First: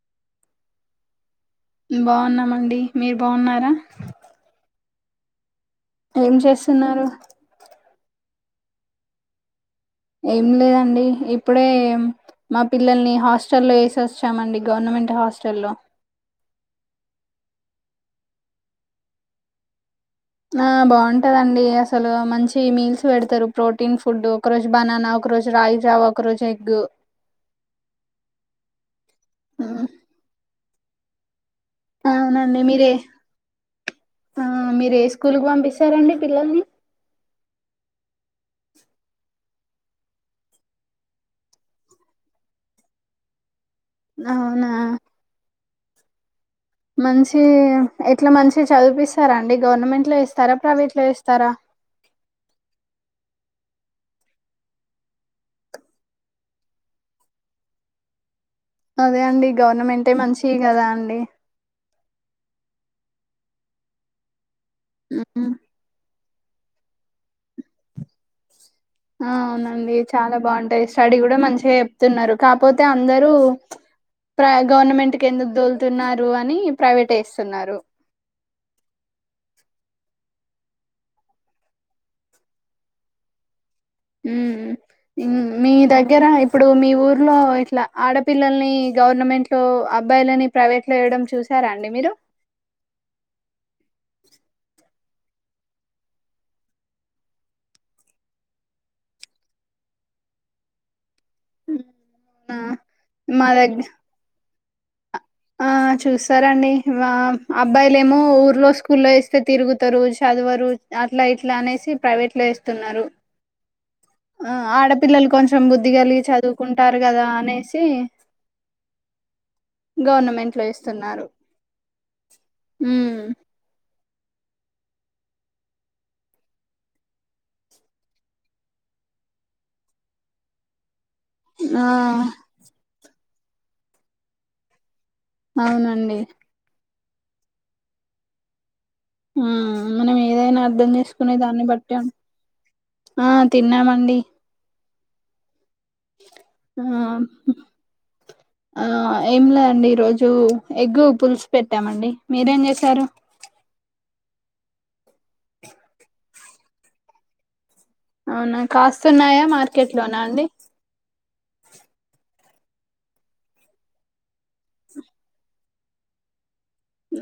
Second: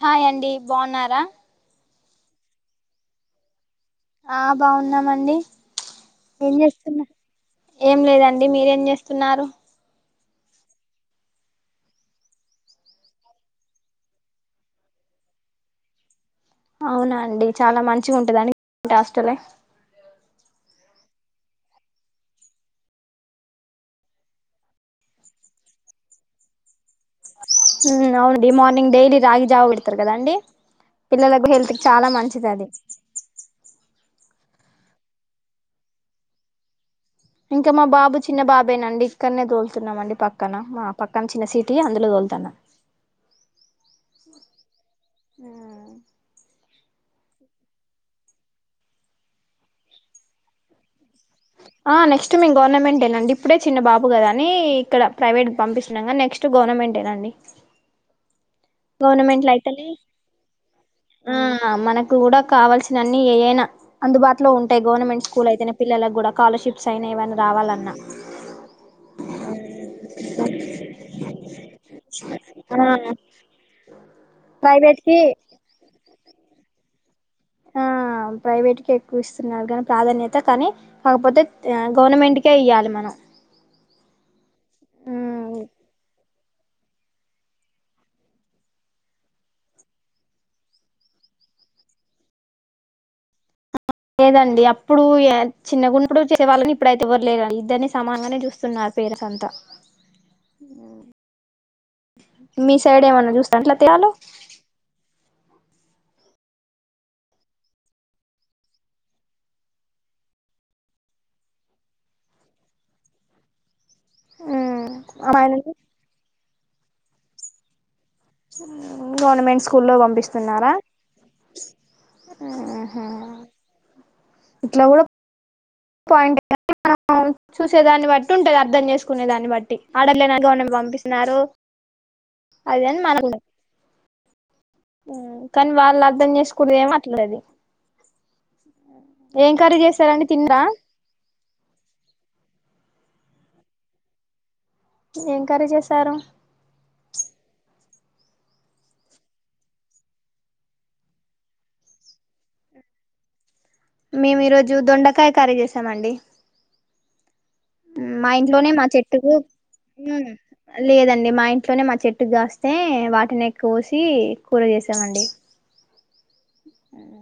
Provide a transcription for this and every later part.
హాయ అండి బాగున్నారా బాగున్నామండి మీరు బాగున్నారా ఆ బాగున్నామండి ఏం చేస్తున్నా ఏం లేదండి మీరేం చేస్తున్నారు ఏం లేదండి ఇప్పుడే మా పిల్లల్ని హాస్టల్లో వేసి వచ్చామండి గవర్నమెంట్ హాస్టల్లో అవునా అండి చాలా మంచిగా ఉంటు దానికి హస్టలే ఆ బాగుంటదండి అసలు మంచి మీల్స్ పెడతారు ప్రోటీన్ ఫుడ్ ఒక రోజు బనానా ఒక రరోజు రాయిజావ ఒక రోజు ఎగ్ మ్ అవును మార్నింగ్ డైలీ రాగి జావ పెడతారు కదాండి [unintelligible] చాలా మంచిది అవునండి అది మీరే ఆ మీరు ఏ స్కూల్ కు పంపిస్తారంండి పిల్లల్ని ఇంకా మా బాబు చిన్న బాబేనండి ఇక్కడనే తోలుతున్నాం అండి పక్కన మా పక్కన చిన్న సీటీ అందులో తోలుతాన అవునా మంచి ఎట్లా మంచిగా చదిపిస్తారా అండి గవర్నమెంట్ లో వేస్తారా ప్రైవేట్ లో వేస్తారా ఆ నెక్స్ట్ మేం గవర్నమెంటి నండి ఇప్పుడే చిన్న బాబు కదా అని ఇక్కడ ప్రైవేట్ పంపిస్తున్నాగానీ నెక్స్ట్ గవర్నమెంటె నండి అదే అండి గవర్నమెంటే మంచివి కదా అండి ఆ మన కూడా కావల్సిన అన్ని ఏ అయినా అందుబాటు లో ఉంటాయి ఉమ్. గవర్నమెంట్కూల్ అయితేనే పిల్లలకు కూడా స్కాలర్షిప్స్ అయినా ఏవన్న రావాలన్నా ఆ అవునండి చాలా బావుంటాయి స్టడీ కూడా మంచిగా చెప్తున్నారు ఆ కాపోతే అందరూ ప్రై ప్రైవేట్ గవర్నమెంట్ కి కెందుకు దోలు తున్నారు అని ప్రైవేటైజ్ తున్నారు ప్రైవేట్కే ఎక్కువ ఇస్తున్నారు గానీ ప్రాధాన్యత కానీ కాకపోతే గవర్నమెంట్కే ఇయాలి మనం హ్మ్ మ్మ్ ఉమ్ మీ దగ్గర ఇప్పుడు మీ ఊర్లో ఇట్లా ఆడపిల్లల్ని గవర్నమెంట్లో అబ్బాయిలని ప్రైవేట్లో ఇవ్వడం చూసారా అండి మీరు లేదండి అ ఇప్పుడు చిన్నగున్నడు చేసే వాళ్ళని ఇప్పుడైతే ఎవ్వరులేరు ఇద్దరిని సమానంగానే చూస్తున్నారు పేరెంట్స్ అంతా ఆ మీ సైడ్ ఏమన్నా మా చూస్తాను దగ్గ ఎట్లా [unintelligible] లో ఆ చూస్తారండి మా అబ్బాయిలేమో ఊర్లో స్కూల్లో వేస్తే తిరుగుతరు చదవరు అట్లా ఇట్లా అనేసి ప్రైవేట్లో వేస్తున్నారు ఆ ఆడపిల్లలు కొంచెం అమ్మాయిలని బుద్ది కలిగి చదువు కుంటారు కదా అనేసి గవర్నమెంట్ స్కూల్లో గవర్నమెంట్ లో పంపిస్తున్నారా? ఇస్తున్నారు ఊహూ ఉమ్ ఇట్లా కూడా పాయింట్ మనం చూసే దాన్ని బట్టి ఉంటది అర్థం చేసుకునే దాన్ని బట్టి ఆడర్లేనం పంపిస్త న్నారు ఆ అదిం మనకు కానీ వాళ్ళు అవునండి అర్థం చేసుకూదేమో అట్లే అది ఏం కర్రీ చేస్తారండి తినరా కునే దాన్ని బట్టాం ఆ తిన్నామండి ఎంకరేజ్ చేస్ ఆ ఆ ఏం లేదండి ఈరోజు ఎగ్ పులుసు పెట్టామండి మీరేం చేసారు మేము ఈరోజు దొండకాయ కర్రీ చేసామండి ఉమ్, మా అవునా ఇంట్లోనే మా చెట్టుకు కాస్తున్నాయా మార్కెట్ లోనా ఉమ్, అండి లేదండి మా ఇంట్లోనే మా చెట్టు కాస్తే వాటిని ఎ కోసి కూర చేసామండి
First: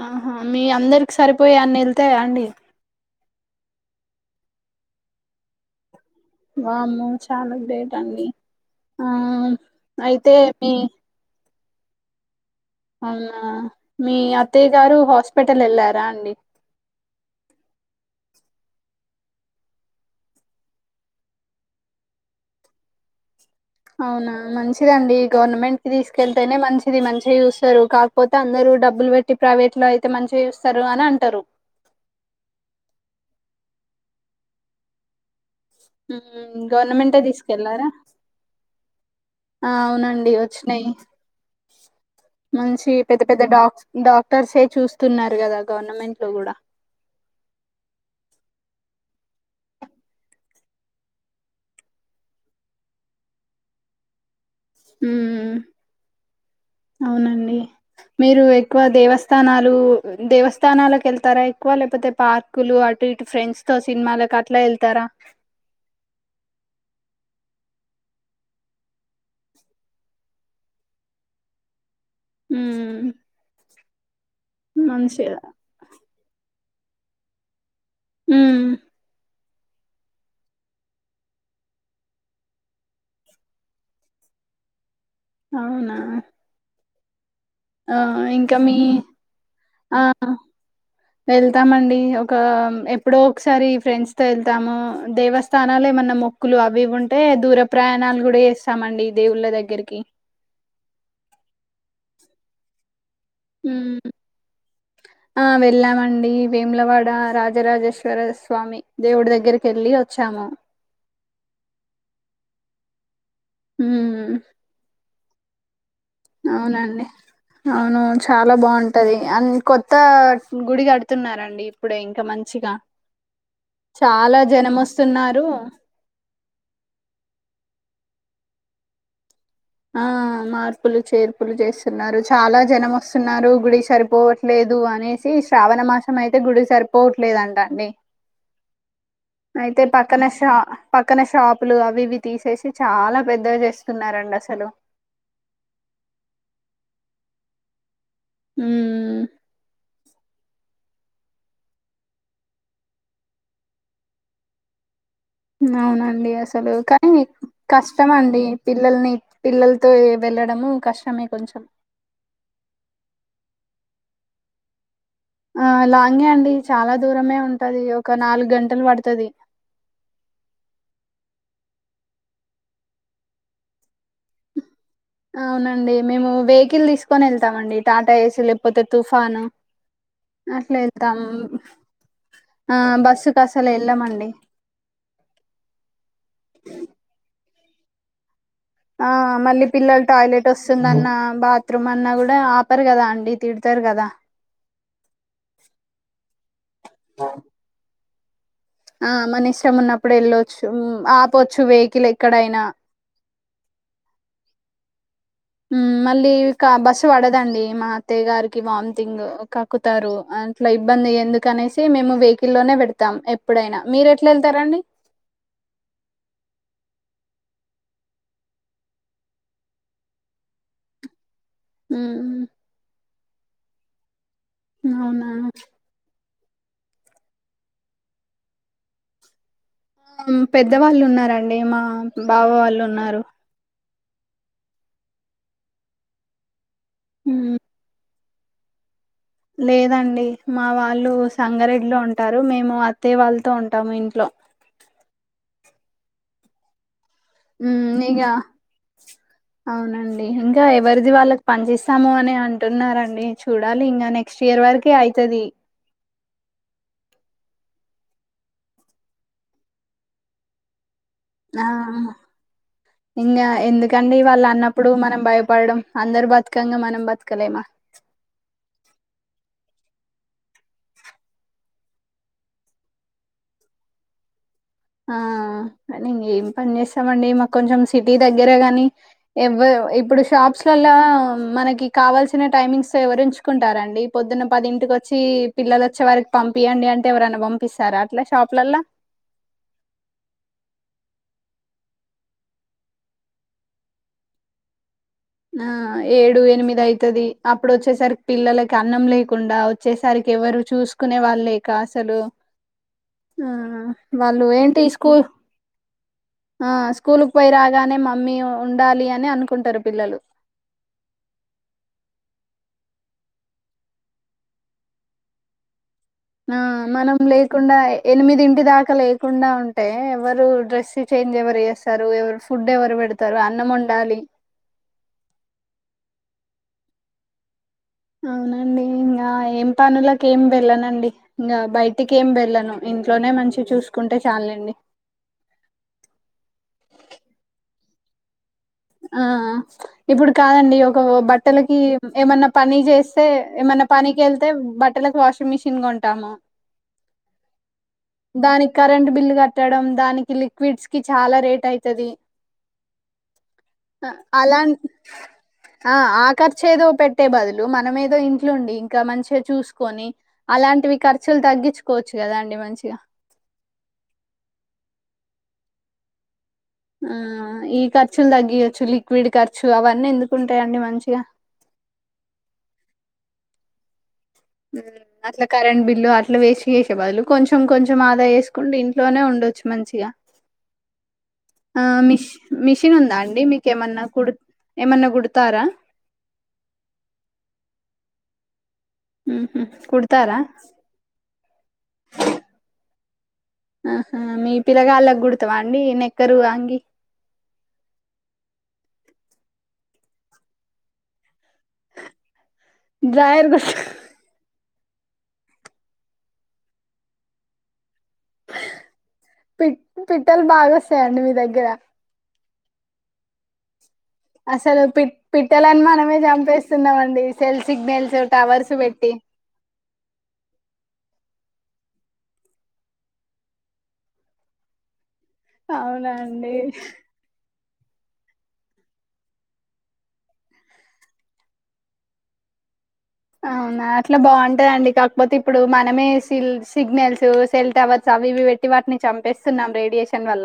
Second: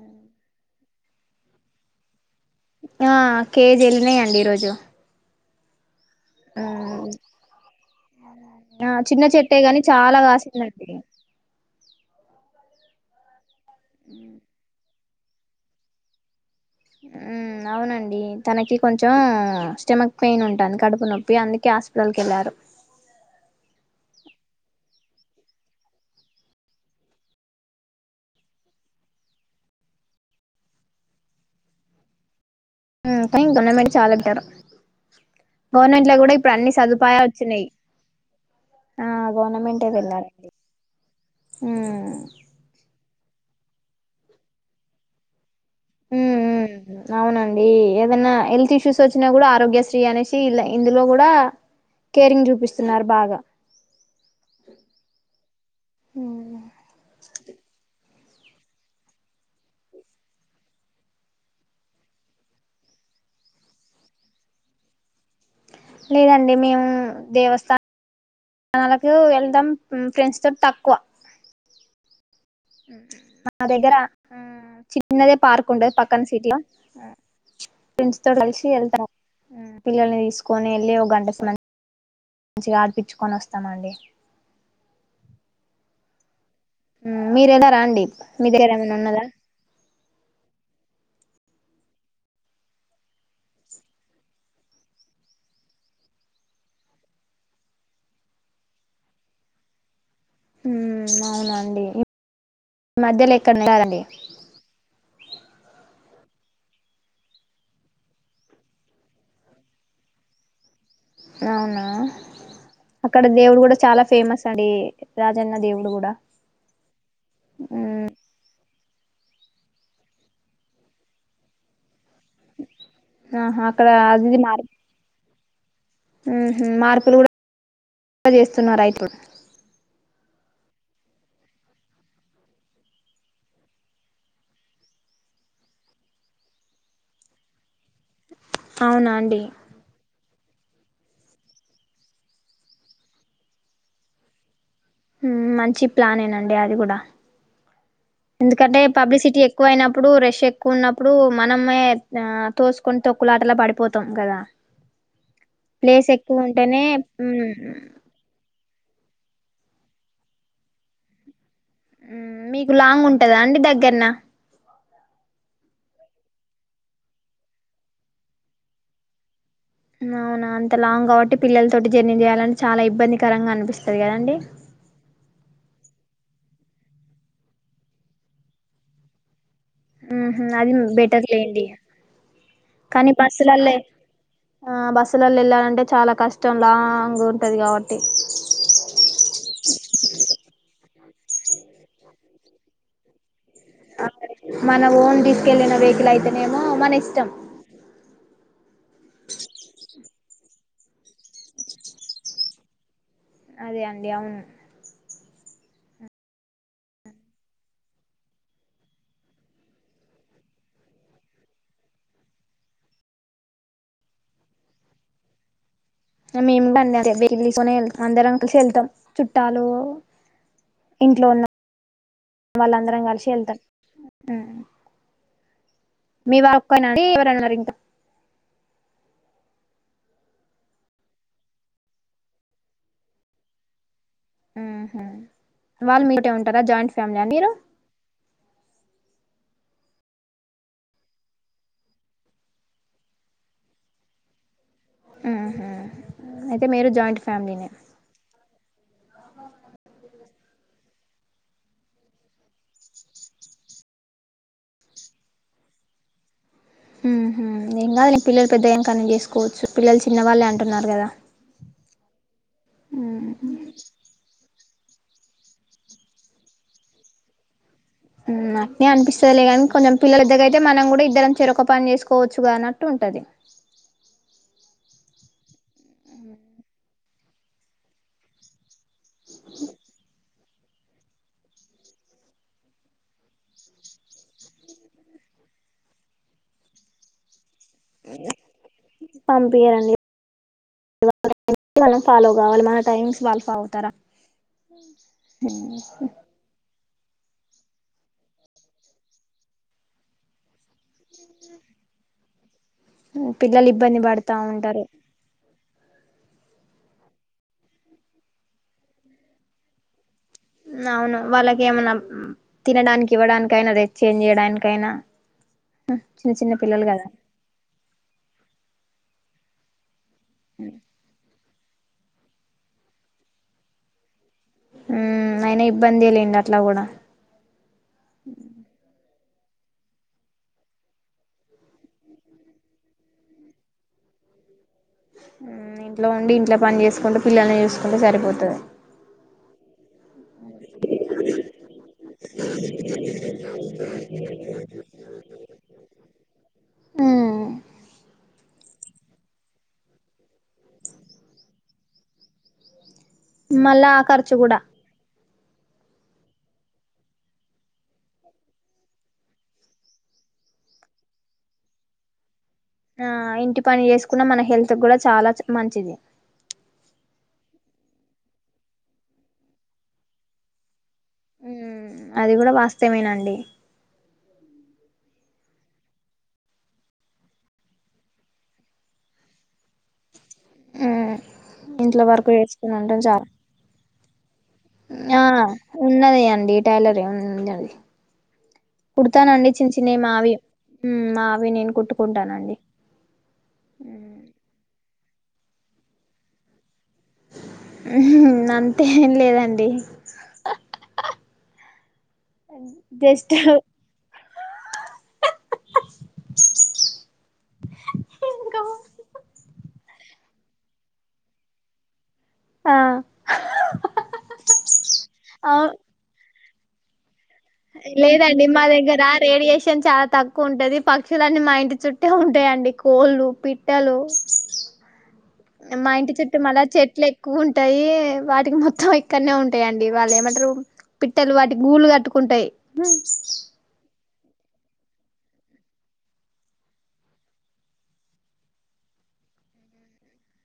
ఆహా మీ అందరికి సరిపోయే అన్ని వెళ్తయా అండి ఆ కేజీ ఎల్లినయ్యండి ఈరోజు వామ్మో ఉమ్, చాలు గ్రేట్ రండి ఆ చిన్న చెట్టే గాని చాలా మీ కాసిందండి అల్లా మీ అత్తయ్య గారు హొ హాస్పిటల్ ఎళ్లారా అండి. ఊ అవునండి తనకి కొంచెం స్టెమక్ పెయిన్ ఉంటుంది కడుపు నొప్పి అందుకే హాస్పిటల్కి వెళ్ళారు. అవునా మంచిదండి గవర్నమెంట్ కి తీసుకెళ్తేనే మంచిది మంచిగా చూస్తారు కాకపోతే అందరూ డబ్బులు పెట్టి ప్రైవేట్ లో అయితే మంచిగా చూస్తారు అని అంటారు. ఊ గవర్నమెంట్ చాలా బెటర్ గవర్నమెంట్ లో కూడా ఇప్పుడు ఉమ్, అన్ని గవర్నమెంటే సదుపాయాలు వచ్చినయి. తీసుకెళ్లారా ఆ ఆ గవర్నమెంటే అవునండి వెళ్ళారండి. వచ్చినాయి మంచి పెద్ద పెద్ద డాక్ డాక్టర్సే చూస్తున్నారు కదా గవర్నమెంట్ ఊ లో కూడా ఊ అవునండి ఏదన్నా హెల్త్ చూసి వచ్చినా కూడా ఆరోగ్యశ్రీ అనేసి ఇలా ఇందులో కూడా కేరింగ్ చూపిస్తున్నారు బాగా ఊ ఉమ్ అవునండి. మీరు ఎక్కువ దేవస్థానాలు దేవస్థానాలకు వెళ్తారా ఎక్కువ లేకపోతే పార్కులు అటు ఇటు ఫ్రెండ్స్ తో సినిమాలకట్లా వెళ్తారా లేదండి మేము దేవస్థానాలకు వెళ్దాం ఫ్రెండ్స్ తోటి తక్కువ ఉమ్ మా దగ్గర ఆ చిన్నదే మంచిగా పార్కు ఉండ పక్కన సీట్లా ఆ ఫ్రెండ్స్ తో ఉమ్ కలిసి వెళ్తా పిల్లల్ని తీసుకొని వెళ్ళి ఒక గంట మంచిగా ఆడిపిచ్చుకొని వస్తామండి. అవునా హు మీరేనా ఆ రాండీ మీ ఇంకా దగ్గర ఏమైనా ఉన్నదా ఆ వెళ్తామండి ఒక ఎప్పుడో ఒకసారి ఫ్రెండ్స్ తో వెళ్తాము. దేవస్థానాలు ఏమన్నా మొక్కులు అవి ఉంటే దూర ప్రయాణాలు కూడా చేస్తామండి దేవుళ్ళ దగ్గరికి ఊ అవునండి. ఈ మధ్యలో ఎక్కడ హ్మ్. ఉంటాదండి. ఆ వెళ్ళామండి. వేములవాడ రాజరాజేశ్వర స్వామి దేవుడి దగ్గరికి వెళ్ళి వచ్చాము. అవునా. ఇక్కడ దేవుడు కూడా చాలా హ్మ్. ఫేమస్ అండి. రాజన్న దేవుడు కూడా అవునండి అవును చాలా బాగుం టది అన్ కొత్త గుడి కడుతున్నారండి ఇప్పుడు ఇన్ ఇంకా మంచిగా ఆహా అక్కడ చాలా జనం వస్తున్నారు. రూ ఊహు మార్పులు కూడా చేస్తున్నార ఇప్పుడు ఆ మార్పులు చేర్పులు చేస్తున్నారు. చాలా జనం వస్తున్నారు గుడి సరిపోవట్లేదు అనేసి శ్రావణ మాసం అయితే గుడి సరిపోవట్లేదంట అండి. అవునా అండి అయితే పక్కన శి ప్ పక్కన షాపులు అవి ఇవి తీసేసి చాలా పెద్దవి చేస్తున్నారండి అస హలో మంచి ప్లానే నండి అది కూడా ఎందుకంటే ఉమ్ పబ్లిసిటీ ఎక్కువ అయినప్ అప్పుడు రెష్ ఎక్కువ ఉన్నప్పుడు మనమే ఆ తోసుకుంట తొక్కులాటలా పడిపోతాం కదా ప్లేస్ అవునండి ఎక్కువ అసలు ఉంటేనే కానీ మ్మ్ కష్టం అండి పిల్లల్ని పిల్లలతో వెళ్ళడము కష్టమే కొంచెం హమ్ మీకు లాంగ్ ఉంటదా అండి దగ్గరన ఆ లాంగే అండి చాలా దూరమే ఉంటది ఒక నాలుగు గంటలు పడతది అవునా అంత లాంగ్ కాబట్టి పిల్లల తోటి జర్నీ చేయాలని చాలా ఇబ్బందికరంగా అనిపిస్త స్తది కదండి అవునండి మేము వెహికల్ తీసుకొని ఎళ్తామండి టాటా ఏసీ లేకపోతే తుఫాను హమ్మ్ అది అట్లా వెళ్తాం బెటర్ లేండి ఆ కానీ బస్సుకి అసలు బస్సులలో వెళ్ళమండి ఆ బస్సులల్లో ఎళ్ళాలంటే చాలా కష్టం లాంగ్ టది కాబట్టి ఆ మళ్ళీ పిల్లలు టాయిలెట్ వస్తుందన్న బాత్రూమ్ అన్నా కూడా ఆపరు కదా అండి తిడతారు కదా మన ఓన్ తీస్కెళ్లిన వెహికల్ అయితేనేమో అ మానా ఇష్టం ఆ మన ఇష్టం ఉన్నప్పుడు వెళ్ళచ్చు ఆపచ్చు వెహికల్ ఎక్కడైనా అదే అండి అవును హమ్ మళ్ళీక బస్సు పడదండి మా అత్తయ్య గారికి వామిటింగ్ కక్కుతారు అట్లా ఇబ్బంది ఎందుకునేసి మేము వెహికల్లోనే పెడతాం ఎప్పుడైనా మీరు ఎట్లా ఎళ్తారాండి మేము బడి తీసుకొని వెళ్తాం అందరం కలిసి వెళ్తాం చుట్టాలు ఇంట్లో ఉన్న ఉమ్, వాళ్ళ అందరం కలిసి ఏల్తం హమ్ అవునా మీ వాళ ఒక్కటే అండి ఎవరన్నారు ఇంకా ఆ పెద్దవాళ్ళు ఉన్నారండి మా బావ వాళ్ళు ఉన్నారు వాళ్ళు మీటే ఉంటారా జాయింట్స్ ఫ్యామిలీ ఆహ్ మీరు ఉమ్, లేదండి మా వాళ్ళు సంగారెడ్డిలో ఉంటారు మేము అత్తయ వాళ్ళతో ఉంటాము ఇంట్లో ఆహ అయితే మీరు జాయింట్ ఫ్యామిలీనే హమ్ ఇగ అవునండి ఇంకా ఎవరిది వాళ్ళకి పనిచేస్తాము అని అంటున్నారండి చూడాలి ఇంకా నెక్స్ట్ ఇయర్ వరకి అయితది హమ్ ఏం కాదులే నీ పిల్లలు పెద్దగైనక అని చేసుకోవచ్చు పిల్లలు చిన్న వాళ్ళే అంటున్నారు కదా ఆ ఇంగ ఎందుకండి వాళ్ళ అన్న ఇప్పుడు మనం భయపడడం అందరు బతకంగా మనం బతకలేమా అట్నే అనిపిస్తదిలే కానీ కొంచెం పిల్లల దగ్గర అయితే మనం కూడా ఇద్దరం చెరో ఒక పని చేసుకోవచ్చుగా అన్నట్టు ఉంటది ఆ ఇంగ ఏం పని చేస్తామండి మాకు కొంచెం సిటీ దగ్గరే గాని ఎవారు ఇప్పుడు షాప్స్ లల్ల మనకి కావాల్సిన టైమింగ్స్ ఎవరూ ఉంచుకుంటారండి పొద్దున్న పదింటికి వచ్చి పిల్లలు వచ్చే వారికి పంపియండి అంటే ఎవరైనా పామ్ ఇస్తారా అట్లా షాప్లలా ఇయ్యరండి మనం ఫాలో కావాలి మన టైమింగ్స్ వాళ్ళు ఫాలో అవుతారా ఆ ఉమ్ ఏడు ఎనిమిది ఆయితు అది అప్పుడు వచ్చేసరికి పిల్లలకి అన్నం లేకుండా వచ్చేసరికి ఎవరు చూసుకునే వాళ్ళు లేక అసలు ఆ పిల్లలు ఇబ్బంది పడతా వాళ్ళు ఏంటి ఉంటారు ఈ స్కూల్ ఆ స్కూల్కి పోయి రాగానే మమ్మీ ఉండాలి అని అనుకుంటారు పిల్లలు అవును వాళ్ళకి ఏమన్నా తినడానికి ఇవ్వడానికైనా అది ఎక్చేంజ్ చేయడానికైనా చిన్న చిన్న ఆ పిల్లలు కదా మనం లేకుండా ఎనిమిదింటి దాకా లే కాకుండా ఉంటే ఎవరు డ్రెస్ చేంజ్య ఎవరూ స్త ఎవరు ఫుడ్ ఎవరు పెడతారు అన్నం వండాలి ఉమ్ అయినా ఇబ్బంది లేండి అట్లా కూడా అవునండి ఆ ఏం పనులకి ఏం వెళ్ళనండి ఇంకా బయటికి ఏం వెళ్ళను ఇంట్లోనే మంచి చూసుకుంటే చాలుండి ఇంట్లో ఉండి ఇంట్లో పని చేసుకుంటే పిల్లల్ని చూసుకుంటే సరిపోతుంది ఆ ఇప్పుడు కాదండి ఒక బట్టలకి ఏమన్నా పని చేస్తే ఏమన్నా పనికెళ్తే బట్టలకి వాషింగ్ మిషిన్ కొంటాము దానికి కరెంట్ బిల్లు కట్టడం దానికి లిక్విడ్స్ కి చాలా రేట్ అవుయిది మళ్ళ ఆ ఖర్చు కూడా ఆ ఆ ఖర్చు ఏదో పెట్టే బదులు మనమేదో ఇంట్లో ఉండి ఇంకా మంచిగా చూసుకొని అలాంటివి ఖర్చులు తగ్గించుకోవచ్చు కదా అండి మ ఆ ఇంటి పని చేసుకున్న మన హెల్త్ కూడా చాలా మంచిది ఆ ఈ ఖర్చులు తగ్గయొచ్చు లిక్విడ్ ఖర్చు అవన్నీ ఎందుకుంటాయిండి మంచి ఉమ్ అది కూడా వాస్తవమేనాండి అట్లా కరెంట్ బిల్లు అట్లా వేస్ట్ చేసే బదులు కొంచెం కొంచెం ఆదా చేసుకుంటే ఇంట్లోనే ఉండొచ్చు మంచిగా ఆ ఇంట్లో మిష్ వరకు వేసుకుని మిషన్ ఉంటాం ఉందా చాలా అండి మీకేమన్నా కుడు ఏమన్నా ఆ కుడతారా ఉన్నది అండి టైలరీ ఉంది అది కుడతానండి ఉహు చిన్న చిన్నవి మావి కుడతారా మావి నేను కుట్టుకుంటానండి ఆహ మీ పిల్లగాళ్లకూ కుడుతవాండి నిక్కరు అంగి ఉహూ అంతేం లేదండి జస్ట్ డ్రాయర్ కుట్టు పి పిట్టలు బాగొస్తాయండి మీ దగ్గర ఆ అసలు పిట్ అవు పిట్టాలని మనమే చంపే స్తున్నామండి లేదండి మా దగ్గర రేడియేషన్ చాలా తక్కువ ఉంటది పక్షు లన్నీ మా ఇంటి చుట్టే ఉంటాయండి కోళ్ళు పిట్టలు మా అవునా ఇంటి చుట్టూ అండి మళ్ళ చెట్లు ఎక్కువ ఉంటా టాయి వాటికి మొత్తం ఇక్కడ్నే ఉంటాయండి. వాళ్ళు ఏమంటారు పిట్టలు వాటికి గూళ్ళ కట్టుకుంటాయి. అవునా అట్లా బాగుంటదండి. కాకపోతే ఇప్పుడు మనమే సిల్ సిగ్నల్స్, సెల్ టవర్స్ అవి ఇవి పెట్టి వాటిని చంపేస్తున్నాం. రేడియేషన్ వల్ల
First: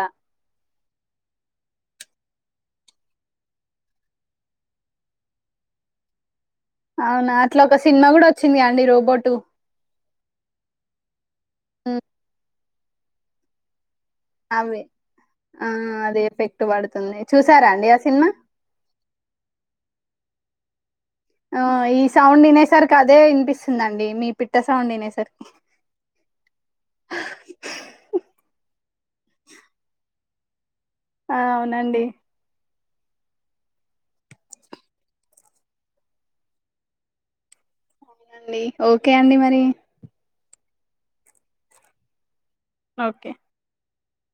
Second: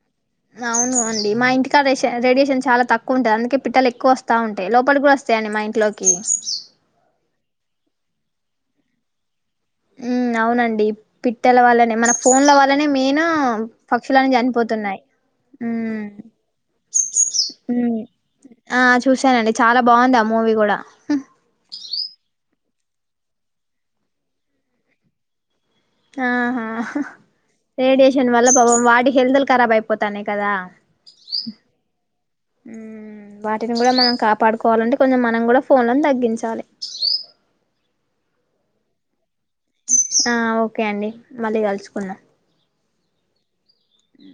అవును అండి మా ఇంటికా రేషన్ రేడియేషన్ చాలా తక్కువ ఉంటుంది. అందుకే పిట్టలు ఎక్కువ వస్తా ఉంటాయి. లోపలి కూడా వస్తాయండి మా ఇంట్లోకి అవునా అట్లా ఒక సినిమా కూడా వచ్చింది అండి రోబోటు మ్మ్ అవునండి పిట్టల వాళ్లనే మన ఫోన్ల వాల్ అలానే మెయిను పక్షులన్ అవి చనిపోతున్నాయి ఆ మ్మ్ అది ఎఫెక్ట్ పడుతుంది చూసారా అండి ఆ మ్మ్ సినిమా ఆ చూశానండి చాలా బాగుంది ఆ మూవీ కూడా [unintelligible] ఓ ఈ సౌండ్ వినేసరికి అదే వినిపిస్తుందండి మీ పిట్ట సౌండ్ వినేసరికి ఆహా రేడియేషన్ వల్ల పాపం వాటీ హెల్దుల్ ఖరాబ్ అయిపోతున్నాయి కదా ఆ అవునండి హ్మ్ వాటిని కూడా మనం కాపాడుకోవాలంటే కొంచెం మనం కూడా ఫోన్లను తగ్గించాలి. అవునండి ఒకే అండి మరి ఆ ఓక్ ఓకే అండి మళ్ళీ కలుసుకున్దాం ఓకే ఉ